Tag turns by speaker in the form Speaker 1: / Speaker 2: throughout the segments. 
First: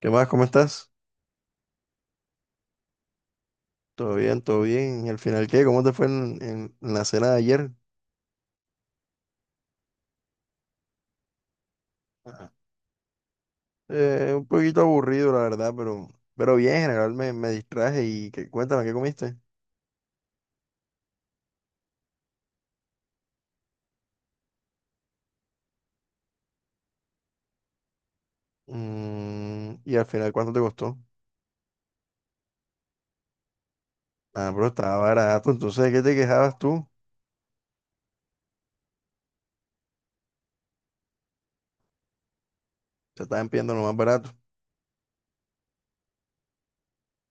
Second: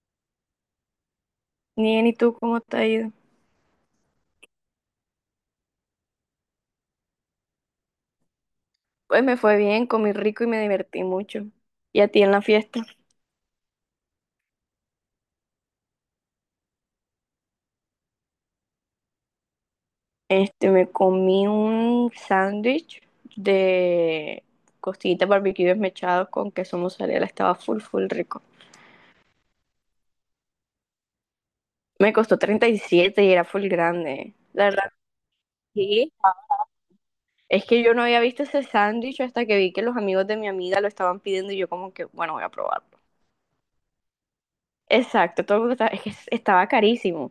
Speaker 1: ¿Qué más? ¿Cómo estás?
Speaker 2: Bien, ¿y tú cómo te ha ido?
Speaker 1: ¿Todo bien? ¿Todo bien? ¿Y al final qué? ¿Cómo te fue en la cena de ayer?
Speaker 2: Pues me fue bien, comí rico y me divertí mucho. ¿Y a ti en la fiesta?
Speaker 1: Un poquito aburrido, la verdad, pero bien, en general me distraje y cuéntame, ¿qué comiste?
Speaker 2: Este, me comí un sándwich de costillitas barbecue desmechados con queso mozzarella, estaba full, full rico.
Speaker 1: Y al final, ¿cuánto te costó?
Speaker 2: Me costó 37 y era full grande.
Speaker 1: Ah,
Speaker 2: La
Speaker 1: pero
Speaker 2: verdad,
Speaker 1: estaba barato, entonces, ¿de qué
Speaker 2: sí.
Speaker 1: te quejabas tú?
Speaker 2: Es que yo no había visto ese sándwich hasta que vi que los amigos de mi amiga lo estaban pidiendo y yo como que, bueno, voy a probar.
Speaker 1: Te estaban pidiendo lo más barato.
Speaker 2: Exacto, todo el mundo estaba, es que estaba carísimo.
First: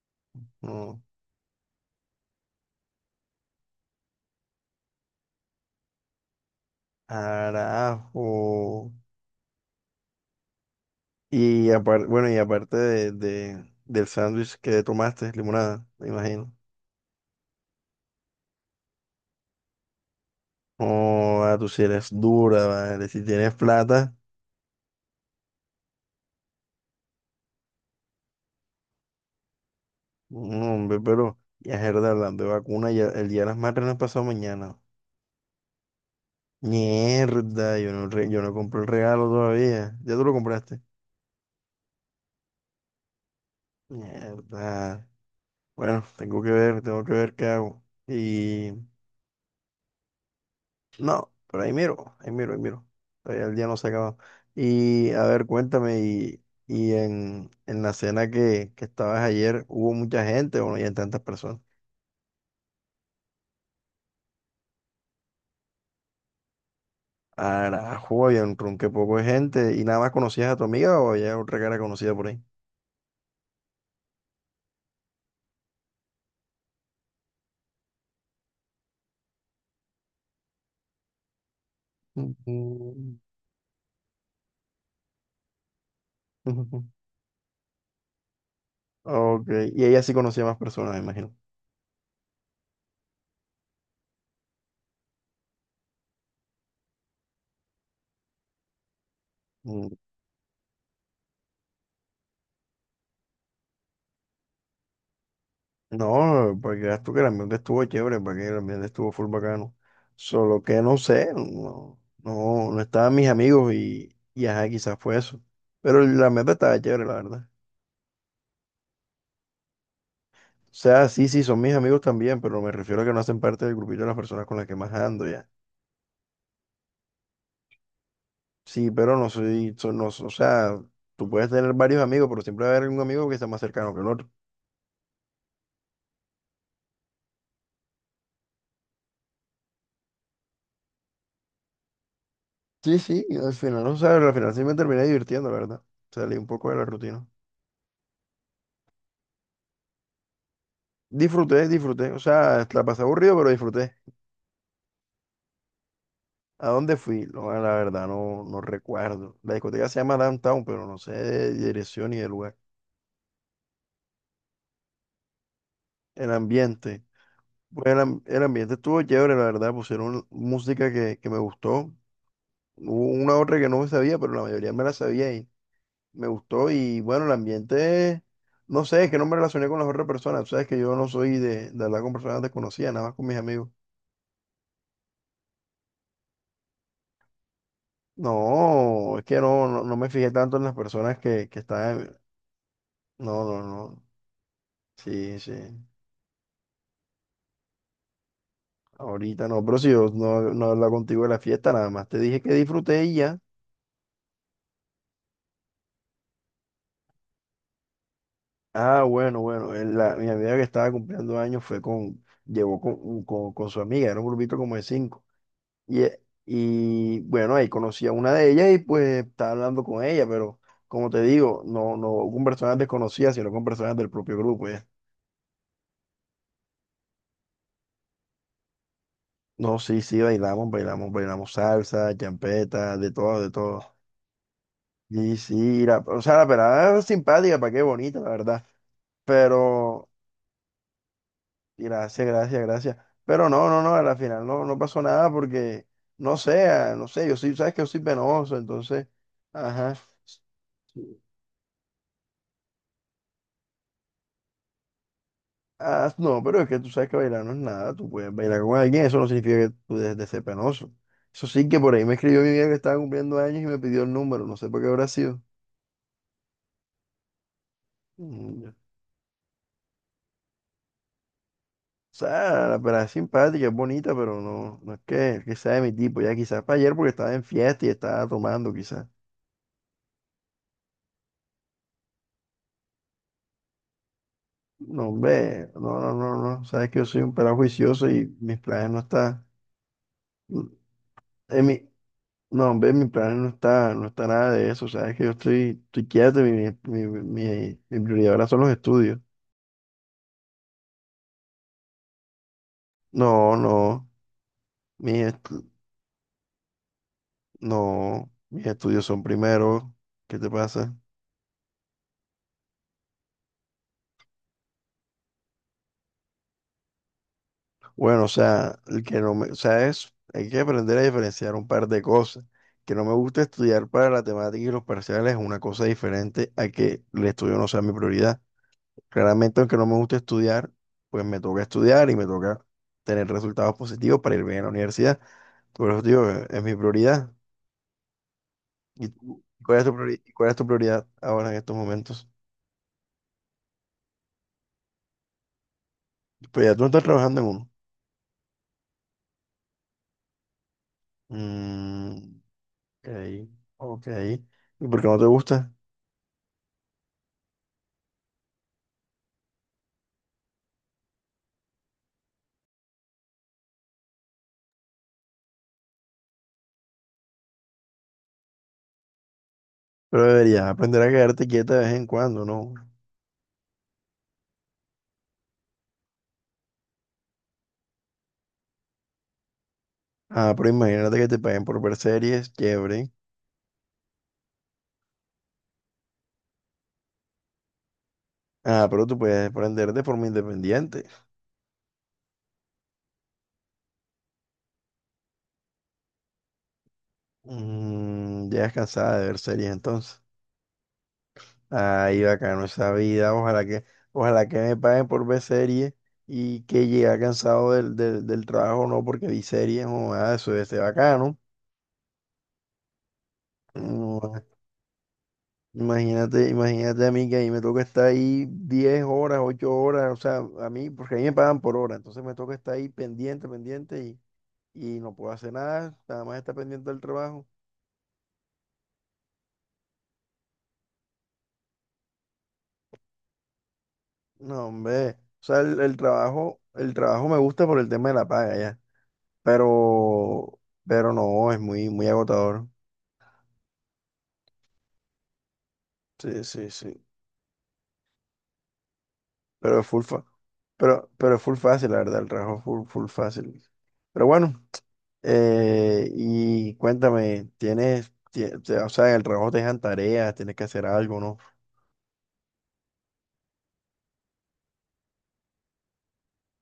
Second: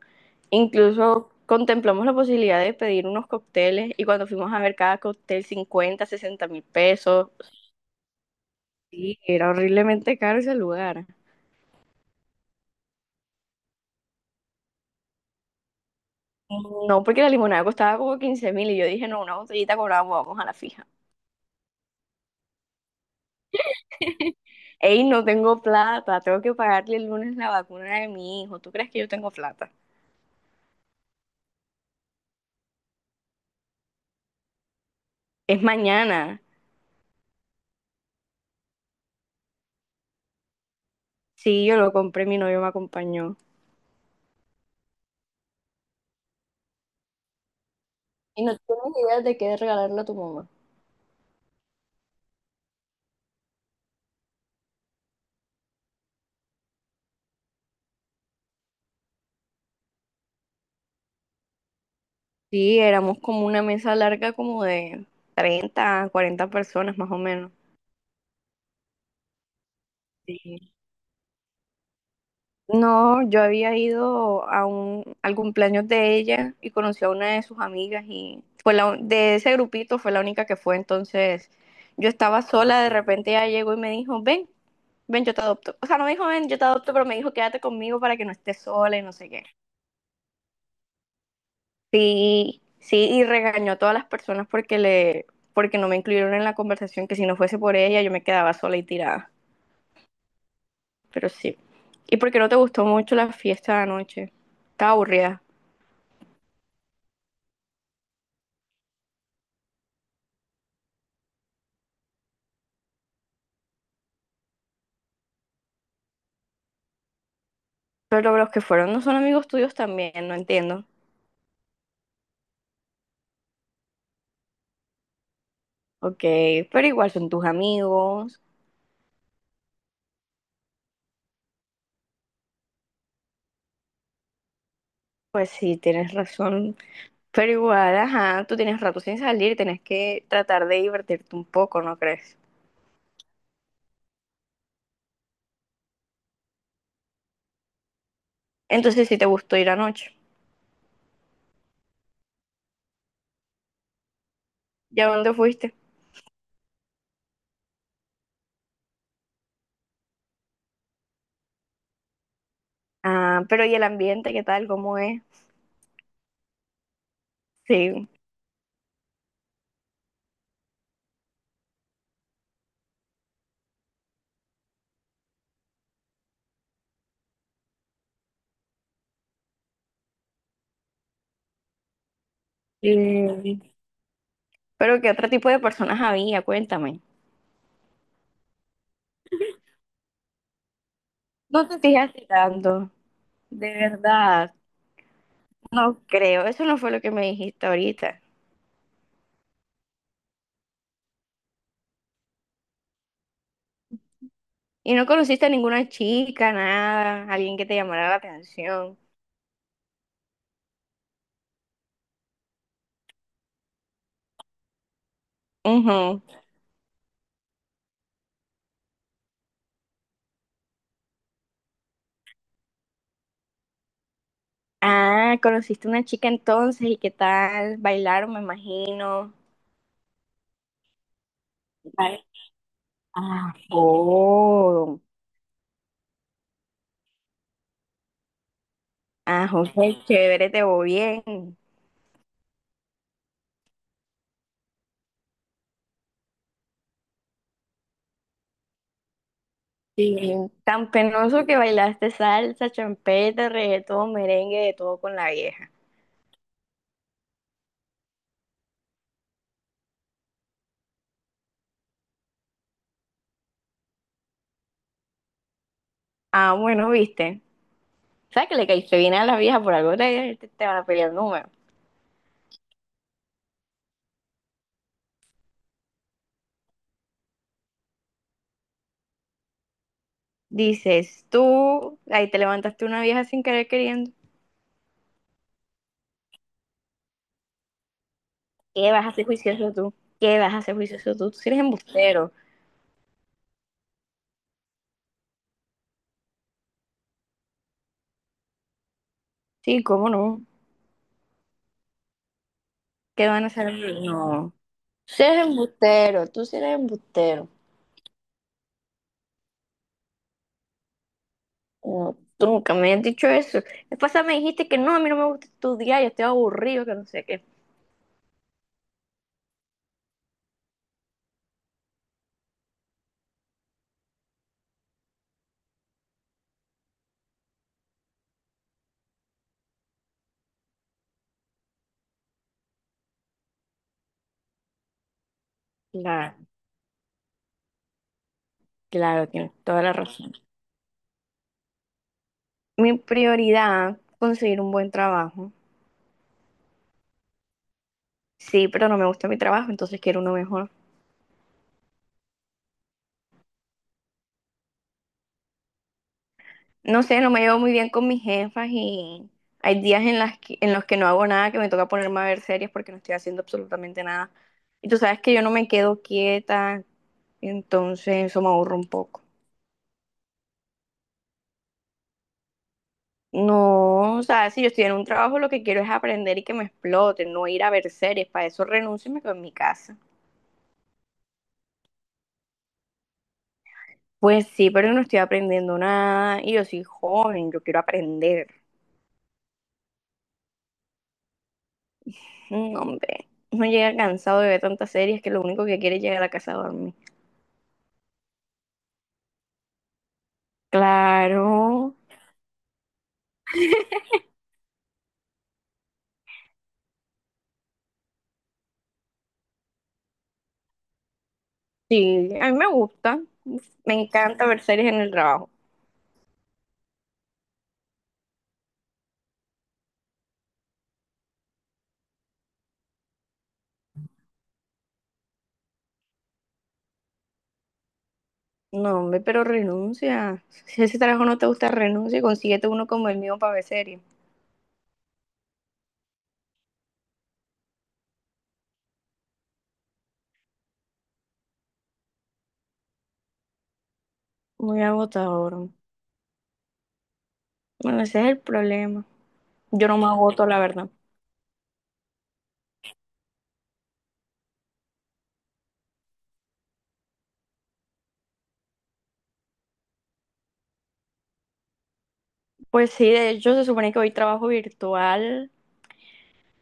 Speaker 1: No,
Speaker 2: Incluso contemplamos la posibilidad de pedir unos cócteles y cuando fuimos a ver cada cóctel 50, 60 mil pesos.
Speaker 1: carajo.
Speaker 2: Sí, era horriblemente caro ese lugar.
Speaker 1: Y aparte, bueno, y aparte del sándwich que tomaste, limonada, me imagino.
Speaker 2: No, porque la limonada costaba como 15.000 y yo dije, no, una botellita con agua, vamos a la fija.
Speaker 1: Oh, ah, tú si eres dura, vale, si tienes plata.
Speaker 2: Ey, no tengo plata, tengo que pagarle el lunes la vacuna de mi hijo. ¿Tú crees que yo tengo plata?
Speaker 1: No, hombre, pero ya Gerda, hablando de vacuna, ya, el día de las madres no es pasado mañana.
Speaker 2: Es mañana.
Speaker 1: Mierda, yo no compré el regalo todavía. ¿Ya tú lo compraste?
Speaker 2: Sí, yo lo compré, mi novio me acompañó.
Speaker 1: Mierda. Bueno, tengo que ver qué hago.
Speaker 2: ¿Y no
Speaker 1: Y
Speaker 2: tienes idea de qué regalarle a tu mamá?
Speaker 1: no, pero ahí miro, ahí miro, ahí miro. Todavía el día no se ha acabado. Y a ver, cuéntame, y en la cena que estabas ayer, ¿hubo mucha gente o no había tantas personas?
Speaker 2: Sí, éramos como una mesa larga como de 30, 40 personas más o menos.
Speaker 1: Carajo, había un ronque poco de gente. ¿Y nada más conocías a tu
Speaker 2: Sí.
Speaker 1: amiga o había otra cara conocida por ahí?
Speaker 2: No, yo había ido a al cumpleaños de ella y conocí a una de sus amigas y fue de ese grupito fue la única que fue. Entonces yo estaba
Speaker 1: Ujú,
Speaker 2: sola, de repente ella llegó y me dijo, ven, ven, yo te adopto. O sea, no me dijo, ven, yo te
Speaker 1: ujú.
Speaker 2: adopto, pero me dijo, quédate conmigo para que no estés sola y no sé qué.
Speaker 1: Ok, y ella sí conocía más personas, me imagino.
Speaker 2: Sí, sí, y regañó a todas las personas porque porque no me incluyeron en la conversación, que si no fuese por ella yo me quedaba sola y tirada.
Speaker 1: Mm.
Speaker 2: Pero sí. ¿Y por qué no te gustó mucho la fiesta de anoche? Estaba aburrida.
Speaker 1: No, porque veas tú que el ambiente estuvo chévere, porque el ambiente estuvo full bacano. Solo que no sé, no, no, no estaban mis amigos y ajá, quizás fue eso. Pero el ambiente estaba chévere, la verdad.
Speaker 2: Pero los que fueron no son amigos tuyos también, no
Speaker 1: O
Speaker 2: entiendo.
Speaker 1: sea, sí, sí, son mis amigos también, pero me refiero a que no hacen parte del grupito de las personas con las que más ando ya.
Speaker 2: Ok, pero igual son tus amigos.
Speaker 1: Sí, pero no, o sea, tú puedes tener varios amigos, pero siempre va a haber un amigo que sea más cercano que el otro.
Speaker 2: Pues sí, tienes razón. Pero igual, ajá, tú tienes rato sin salir, tienes que tratar de divertirte un poco, ¿no crees?
Speaker 1: Sí, sí, y al final, o sea, al final sí me terminé divirtiendo, la verdad. Salí un poco de la rutina.
Speaker 2: Entonces sí te gustó ir anoche.
Speaker 1: Disfruté, disfruté. O sea, la pasé aburrido, pero disfruté.
Speaker 2: ¿Y a dónde fuiste?
Speaker 1: ¿A dónde fui? No, la verdad, no, no recuerdo. La discoteca se llama Downtown, pero no sé de dirección ni de lugar.
Speaker 2: Ah, pero ¿y el ambiente qué tal? ¿Cómo es?
Speaker 1: El ambiente. Pues
Speaker 2: Sí.
Speaker 1: el ambiente estuvo chévere, la verdad. Pusieron música que me gustó. Hubo una otra que no me sabía, pero la mayoría me la sabía, me gustó y bueno, el ambiente, no sé, es que no me relacioné con las otras personas, tú sabes que yo no soy de hablar con personas desconocidas, nada más con mis amigos.
Speaker 2: Eh, pero ¿qué otro tipo de personas había? Cuéntame.
Speaker 1: No, es que no, no, no me fijé tanto en las personas que
Speaker 2: No te
Speaker 1: están,
Speaker 2: fijaste tanto,
Speaker 1: no, no,
Speaker 2: de
Speaker 1: no,
Speaker 2: verdad.
Speaker 1: sí, sí,
Speaker 2: No creo, eso no fue lo que me dijiste ahorita.
Speaker 1: ahorita no, pero si yo no he hablado contigo de la fiesta, nada más te dije que disfruté y ya.
Speaker 2: Y no conociste a ninguna chica, nada, alguien que te llamara la atención.
Speaker 1: Ah, bueno, bueno, mi amiga que estaba cumpliendo años llevó con su amiga, era un grupito como de cinco. Y, e-
Speaker 2: Ujú.
Speaker 1: y bueno, ahí conocí a una de ellas y pues estaba hablando con ella, pero como te digo, no, no con personas desconocidas, sino con personas del propio grupo. Ya.
Speaker 2: Ah, conociste una chica entonces y qué tal, bailaron, me imagino.
Speaker 1: No, sí, sí, bailamos, bailamos, bailamos salsa, champeta, de todo, de todo.
Speaker 2: Oh,
Speaker 1: Y sí, o sea, la pelada era simpática, para qué bonita, la verdad.
Speaker 2: ah, José,
Speaker 1: Pero,
Speaker 2: chévere, te voy bien.
Speaker 1: gracias, gracias, gracias. Pero no, no, no, a la final no, no pasó nada porque, no sé, no sé, yo sí, sabes que yo soy penoso, entonces, ajá.
Speaker 2: Sí, tan penoso que bailaste salsa, champeta, reggaetón, merengue, de todo con la vieja.
Speaker 1: Ah, no, pero es que tú sabes que bailar no es nada. Tú puedes bailar con alguien, eso no significa que tú dejes de ser penoso. Eso sí que por ahí me escribió mi amiga que estaba cumpliendo años y me pidió el número, no sé por qué habrá sido.
Speaker 2: Ah, bueno, viste. ¿Sabes que
Speaker 1: Mm,
Speaker 2: le
Speaker 1: ya. O
Speaker 2: caíste bien a las viejas por algo? Te van a pelear el número.
Speaker 1: sea, la pelada es simpática, es bonita, pero no, no es que sea de mi tipo. Ya quizás para ayer porque estaba en fiesta y estaba tomando, quizás.
Speaker 2: Dices tú, ahí te levantaste una vieja sin querer queriendo.
Speaker 1: No, hombre, no, no, no, no. Sabes que yo soy un pelado juicioso y mis planes
Speaker 2: ¿Qué
Speaker 1: no
Speaker 2: vas a hacer
Speaker 1: están.
Speaker 2: juicioso tú? ¿Qué vas a
Speaker 1: Mm.
Speaker 2: hacer juicioso tú? Tú sí eres
Speaker 1: En mi,
Speaker 2: embustero.
Speaker 1: no, hombre, mi plan no está, no está nada de eso. Sabes que yo estoy, estoy quieto, y mi prioridad ahora son los estudios.
Speaker 2: Sí, ¿cómo no? ¿Qué
Speaker 1: No,
Speaker 2: van a
Speaker 1: no,
Speaker 2: hacer? No. Tú
Speaker 1: mis
Speaker 2: sí eres
Speaker 1: estu-
Speaker 2: embustero, tú sí eres embustero.
Speaker 1: no, mis estudios son primero. ¿Qué te pasa?
Speaker 2: No, tú nunca me has dicho eso. La pasada me dijiste que no, a mí no me gusta estudiar, yo estoy aburrido, que no sé qué.
Speaker 1: Bueno, o sea, el que no me, o sea, es, hay que aprender a diferenciar un par de cosas. Que no me gusta estudiar para la temática y los parciales es una cosa diferente a que el estudio no sea mi prioridad. Claramente, aunque no me gusta estudiar, pues me toca estudiar y me toca tener resultados positivos para ir bien a la universidad. Por eso, digo,
Speaker 2: Claro,
Speaker 1: es mi prioridad. ¿Y
Speaker 2: claro,
Speaker 1: tú?
Speaker 2: tienes toda la razón.
Speaker 1: ¿Cuál es tu prioridad ahora en estos momentos?
Speaker 2: Mi prioridad, conseguir un buen trabajo.
Speaker 1: Pues ya tú no estás trabajando en uno.
Speaker 2: Sí, pero no me gusta mi trabajo, entonces quiero uno mejor.
Speaker 1: Mm, ok, ok. ¿Y por qué no te gusta?
Speaker 2: No sé, no me llevo muy bien con mis jefas y hay días en los que no hago nada, que me toca ponerme a ver series porque no estoy haciendo absolutamente nada. Y tú sabes que yo no me quedo quieta, entonces eso me aburre un poco.
Speaker 1: Pero deberías aprender a quedarte quieta de vez en cuando, ¿no?
Speaker 2: No, o sea, si yo estoy en un trabajo, lo que quiero es aprender y que me exploten, no ir a ver series. Para eso renuncio y me quedo en mi casa.
Speaker 1: Ah, pero imagínate que te paguen por ver series, chévere.
Speaker 2: Pues sí, pero yo no estoy aprendiendo nada y yo soy joven, yo quiero aprender.
Speaker 1: Ah, pero tú puedes aprender de forma independiente.
Speaker 2: No, hombre, no llega cansado de ver tantas series que lo único que quiere es llegar a casa a dormir.
Speaker 1: Mm, ya es cansada de ver series entonces.
Speaker 2: Claro,
Speaker 1: Ay, bacano esa vida. Ojalá que me paguen por ver series y que llegue cansado del trabajo, no, porque vi series, o nada, eso debe ser bacano.
Speaker 2: sí, a mí me gusta, me
Speaker 1: Ua,
Speaker 2: encanta ver series en el trabajo.
Speaker 1: imagínate, imagínate a mí que ahí me toca estar ahí 10 horas, 8 horas, o sea, a mí, porque ahí me pagan por hora, entonces me toca estar ahí pendiente, pendiente y no puedo hacer nada, nada más estar pendiente del trabajo.
Speaker 2: No, hombre, pero renuncia. Si ese trabajo no te gusta, renuncia y consíguete uno como el mío para ver series.
Speaker 1: No, hombre, o sea, el trabajo me gusta por el tema de la paga, ya. Pero, pero no, es muy, muy agotador.
Speaker 2: Muy agotador.
Speaker 1: Sí, sí, sí.
Speaker 2: Bueno, ese es el problema.
Speaker 1: Pero
Speaker 2: Yo
Speaker 1: es
Speaker 2: no
Speaker 1: full
Speaker 2: me
Speaker 1: fa-
Speaker 2: agoto, la verdad.
Speaker 1: pero es full fácil, la verdad, el trabajo es full, full fácil. Pero bueno, y cuéntame, o sea, en el trabajo te dejan tareas, tienes que hacer algo, ¿no?
Speaker 2: Pues sí, de hecho se supone que hoy trabajo virtual,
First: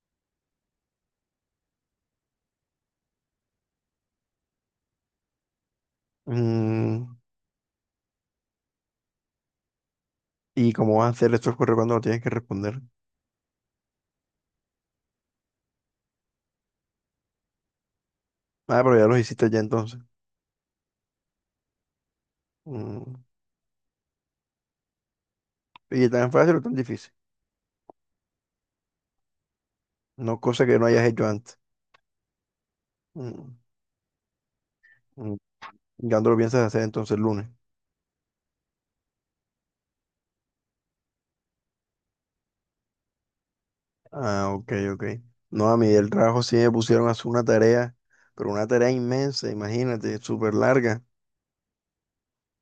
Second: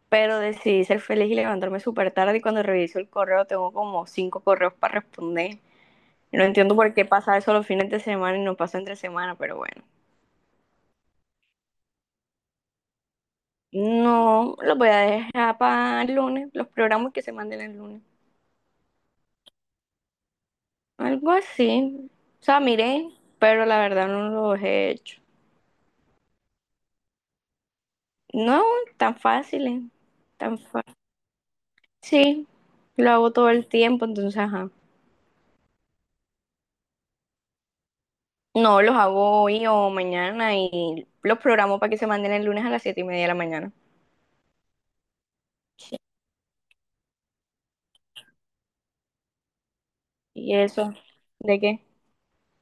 Speaker 2: pero decidí ser feliz y levantarme súper tarde y cuando reviso el correo tengo como cinco correos para responder. No entiendo por qué
Speaker 1: Mm,
Speaker 2: pasa eso los fines de semana y no pasa entre semana, pero bueno.
Speaker 1: ¿Y cómo vas a hacer estos correos cuando lo tienes que responder?
Speaker 2: No, los voy a dejar para el lunes, los programas que se manden el lunes.
Speaker 1: Ah, pero ya los hiciste ya entonces.
Speaker 2: Algo así. O sea, miré,
Speaker 1: Mm.
Speaker 2: pero la verdad no los he hecho.
Speaker 1: ¿Y tan fácil o tan difícil?
Speaker 2: No, tan fáciles.
Speaker 1: No,
Speaker 2: Tan
Speaker 1: cosa que no
Speaker 2: fácil.
Speaker 1: hayas hecho antes.
Speaker 2: Sí, lo hago todo
Speaker 1: Mm.
Speaker 2: el tiempo, entonces, ajá.
Speaker 1: mm, ¿Y cuándo lo piensas hacer entonces el lunes?
Speaker 2: No, los hago hoy o mañana y los programo para que se manden el lunes a las 7:30 de la mañana.
Speaker 1: Ah, ok, ok. No, a mí
Speaker 2: Sí.
Speaker 1: del trabajo sí me pusieron a hacer una tarea, pero una tarea inmensa, imagínate, súper
Speaker 2: ¿Y eso?
Speaker 1: larga.
Speaker 2: ¿De qué?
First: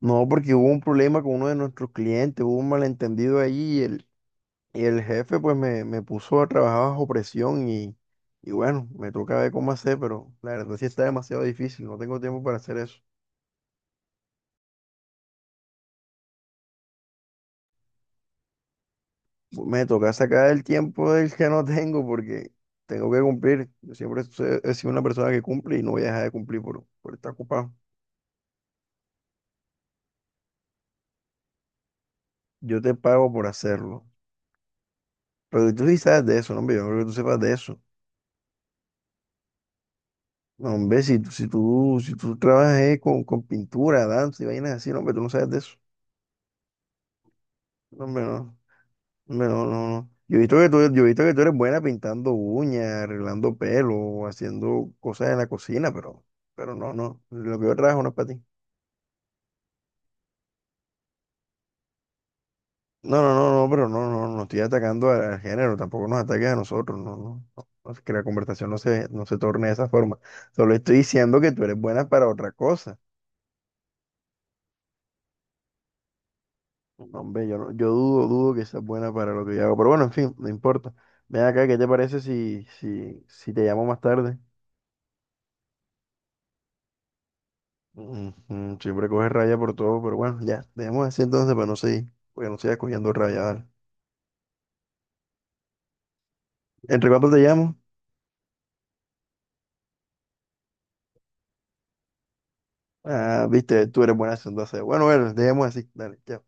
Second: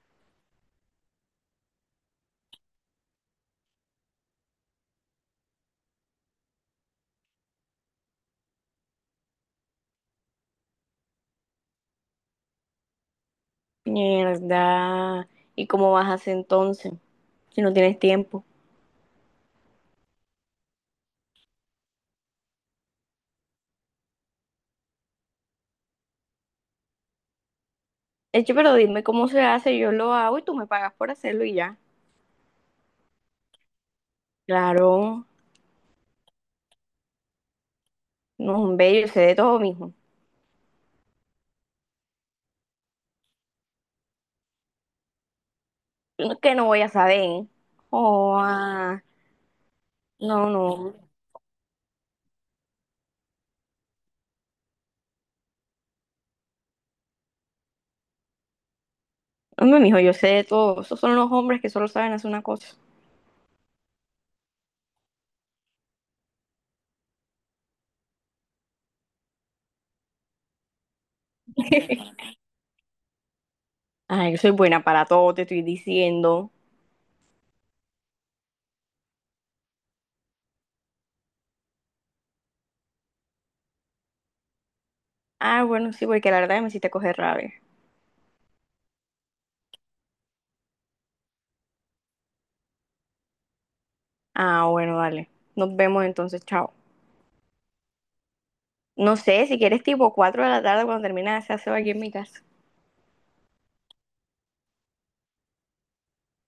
Speaker 1: No, porque hubo un problema con uno de nuestros clientes, hubo un malentendido ahí y el jefe pues me puso a trabajar bajo presión y bueno, me toca ver cómo hacer, pero la verdad sí está demasiado difícil, no tengo tiempo para hacer eso.
Speaker 2: Mierda. ¿Y cómo vas a hacer entonces? Si no tienes tiempo.
Speaker 1: Me toca sacar el tiempo del que no tengo porque tengo que cumplir. Yo siempre he sido una persona que cumple y no voy a dejar de cumplir por estar ocupado.
Speaker 2: Eche, pero dime cómo se hace, yo lo hago y tú me pagas por hacerlo y ya.
Speaker 1: Yo te pago por hacerlo.
Speaker 2: Claro,
Speaker 1: Pero que tú sí sabes de eso, no, hombre, yo no creo que tú sepas de eso.
Speaker 2: no, hombre, yo sé de todo, mijo.
Speaker 1: No, hombre, si tú trabajas con pintura, danza y vainas así, no, hombre, tú no sabes de eso.
Speaker 2: Yo no, que no voy a saber.
Speaker 1: No, hombre,
Speaker 2: Oh,
Speaker 1: no,
Speaker 2: ah,
Speaker 1: hombre, no, no, no. Yo he
Speaker 2: no,
Speaker 1: visto que tú, yo he
Speaker 2: no.
Speaker 1: visto que tú eres buena pintando uñas, arreglando pelo, haciendo cosas en la cocina, pero, no, no. Lo que yo trabajo no es para ti.
Speaker 2: Hombre, mijo, yo sé de todo. Esos son los hombres que solo saben hacer una cosa.
Speaker 1: No, no, no, no, pero no, no, no estoy atacando al género, tampoco nos ataques a nosotros, no, no, no, no, que la conversación no se torne de esa forma. Solo estoy diciendo que tú eres buena para otra cosa.
Speaker 2: Ay, yo soy buena para todo, te estoy diciendo.
Speaker 1: No, hombre, yo, yo dudo, dudo que sea buena para lo que yo hago. Pero bueno, en fin, no importa. Ven acá, ¿qué te parece si te llamo más tarde?
Speaker 2: Ah, bueno, sí, porque la verdad me hiciste coger rabia.
Speaker 1: Ujú, siempre coges raya por todo, pero bueno, ya, dejemos así entonces para no seguir, porque no sigas cogiendo raya, dale.
Speaker 2: Ah, bueno, dale. Nos vemos entonces, chao.
Speaker 1: ¿Entre cuánto te llamo?
Speaker 2: No sé, si quieres tipo 4 de la tarde cuando termina se hace aquí en mi casa.
Speaker 1: Ah, viste, tú eres buena entonces. Bueno, bueno, dejemos así, dale, chao.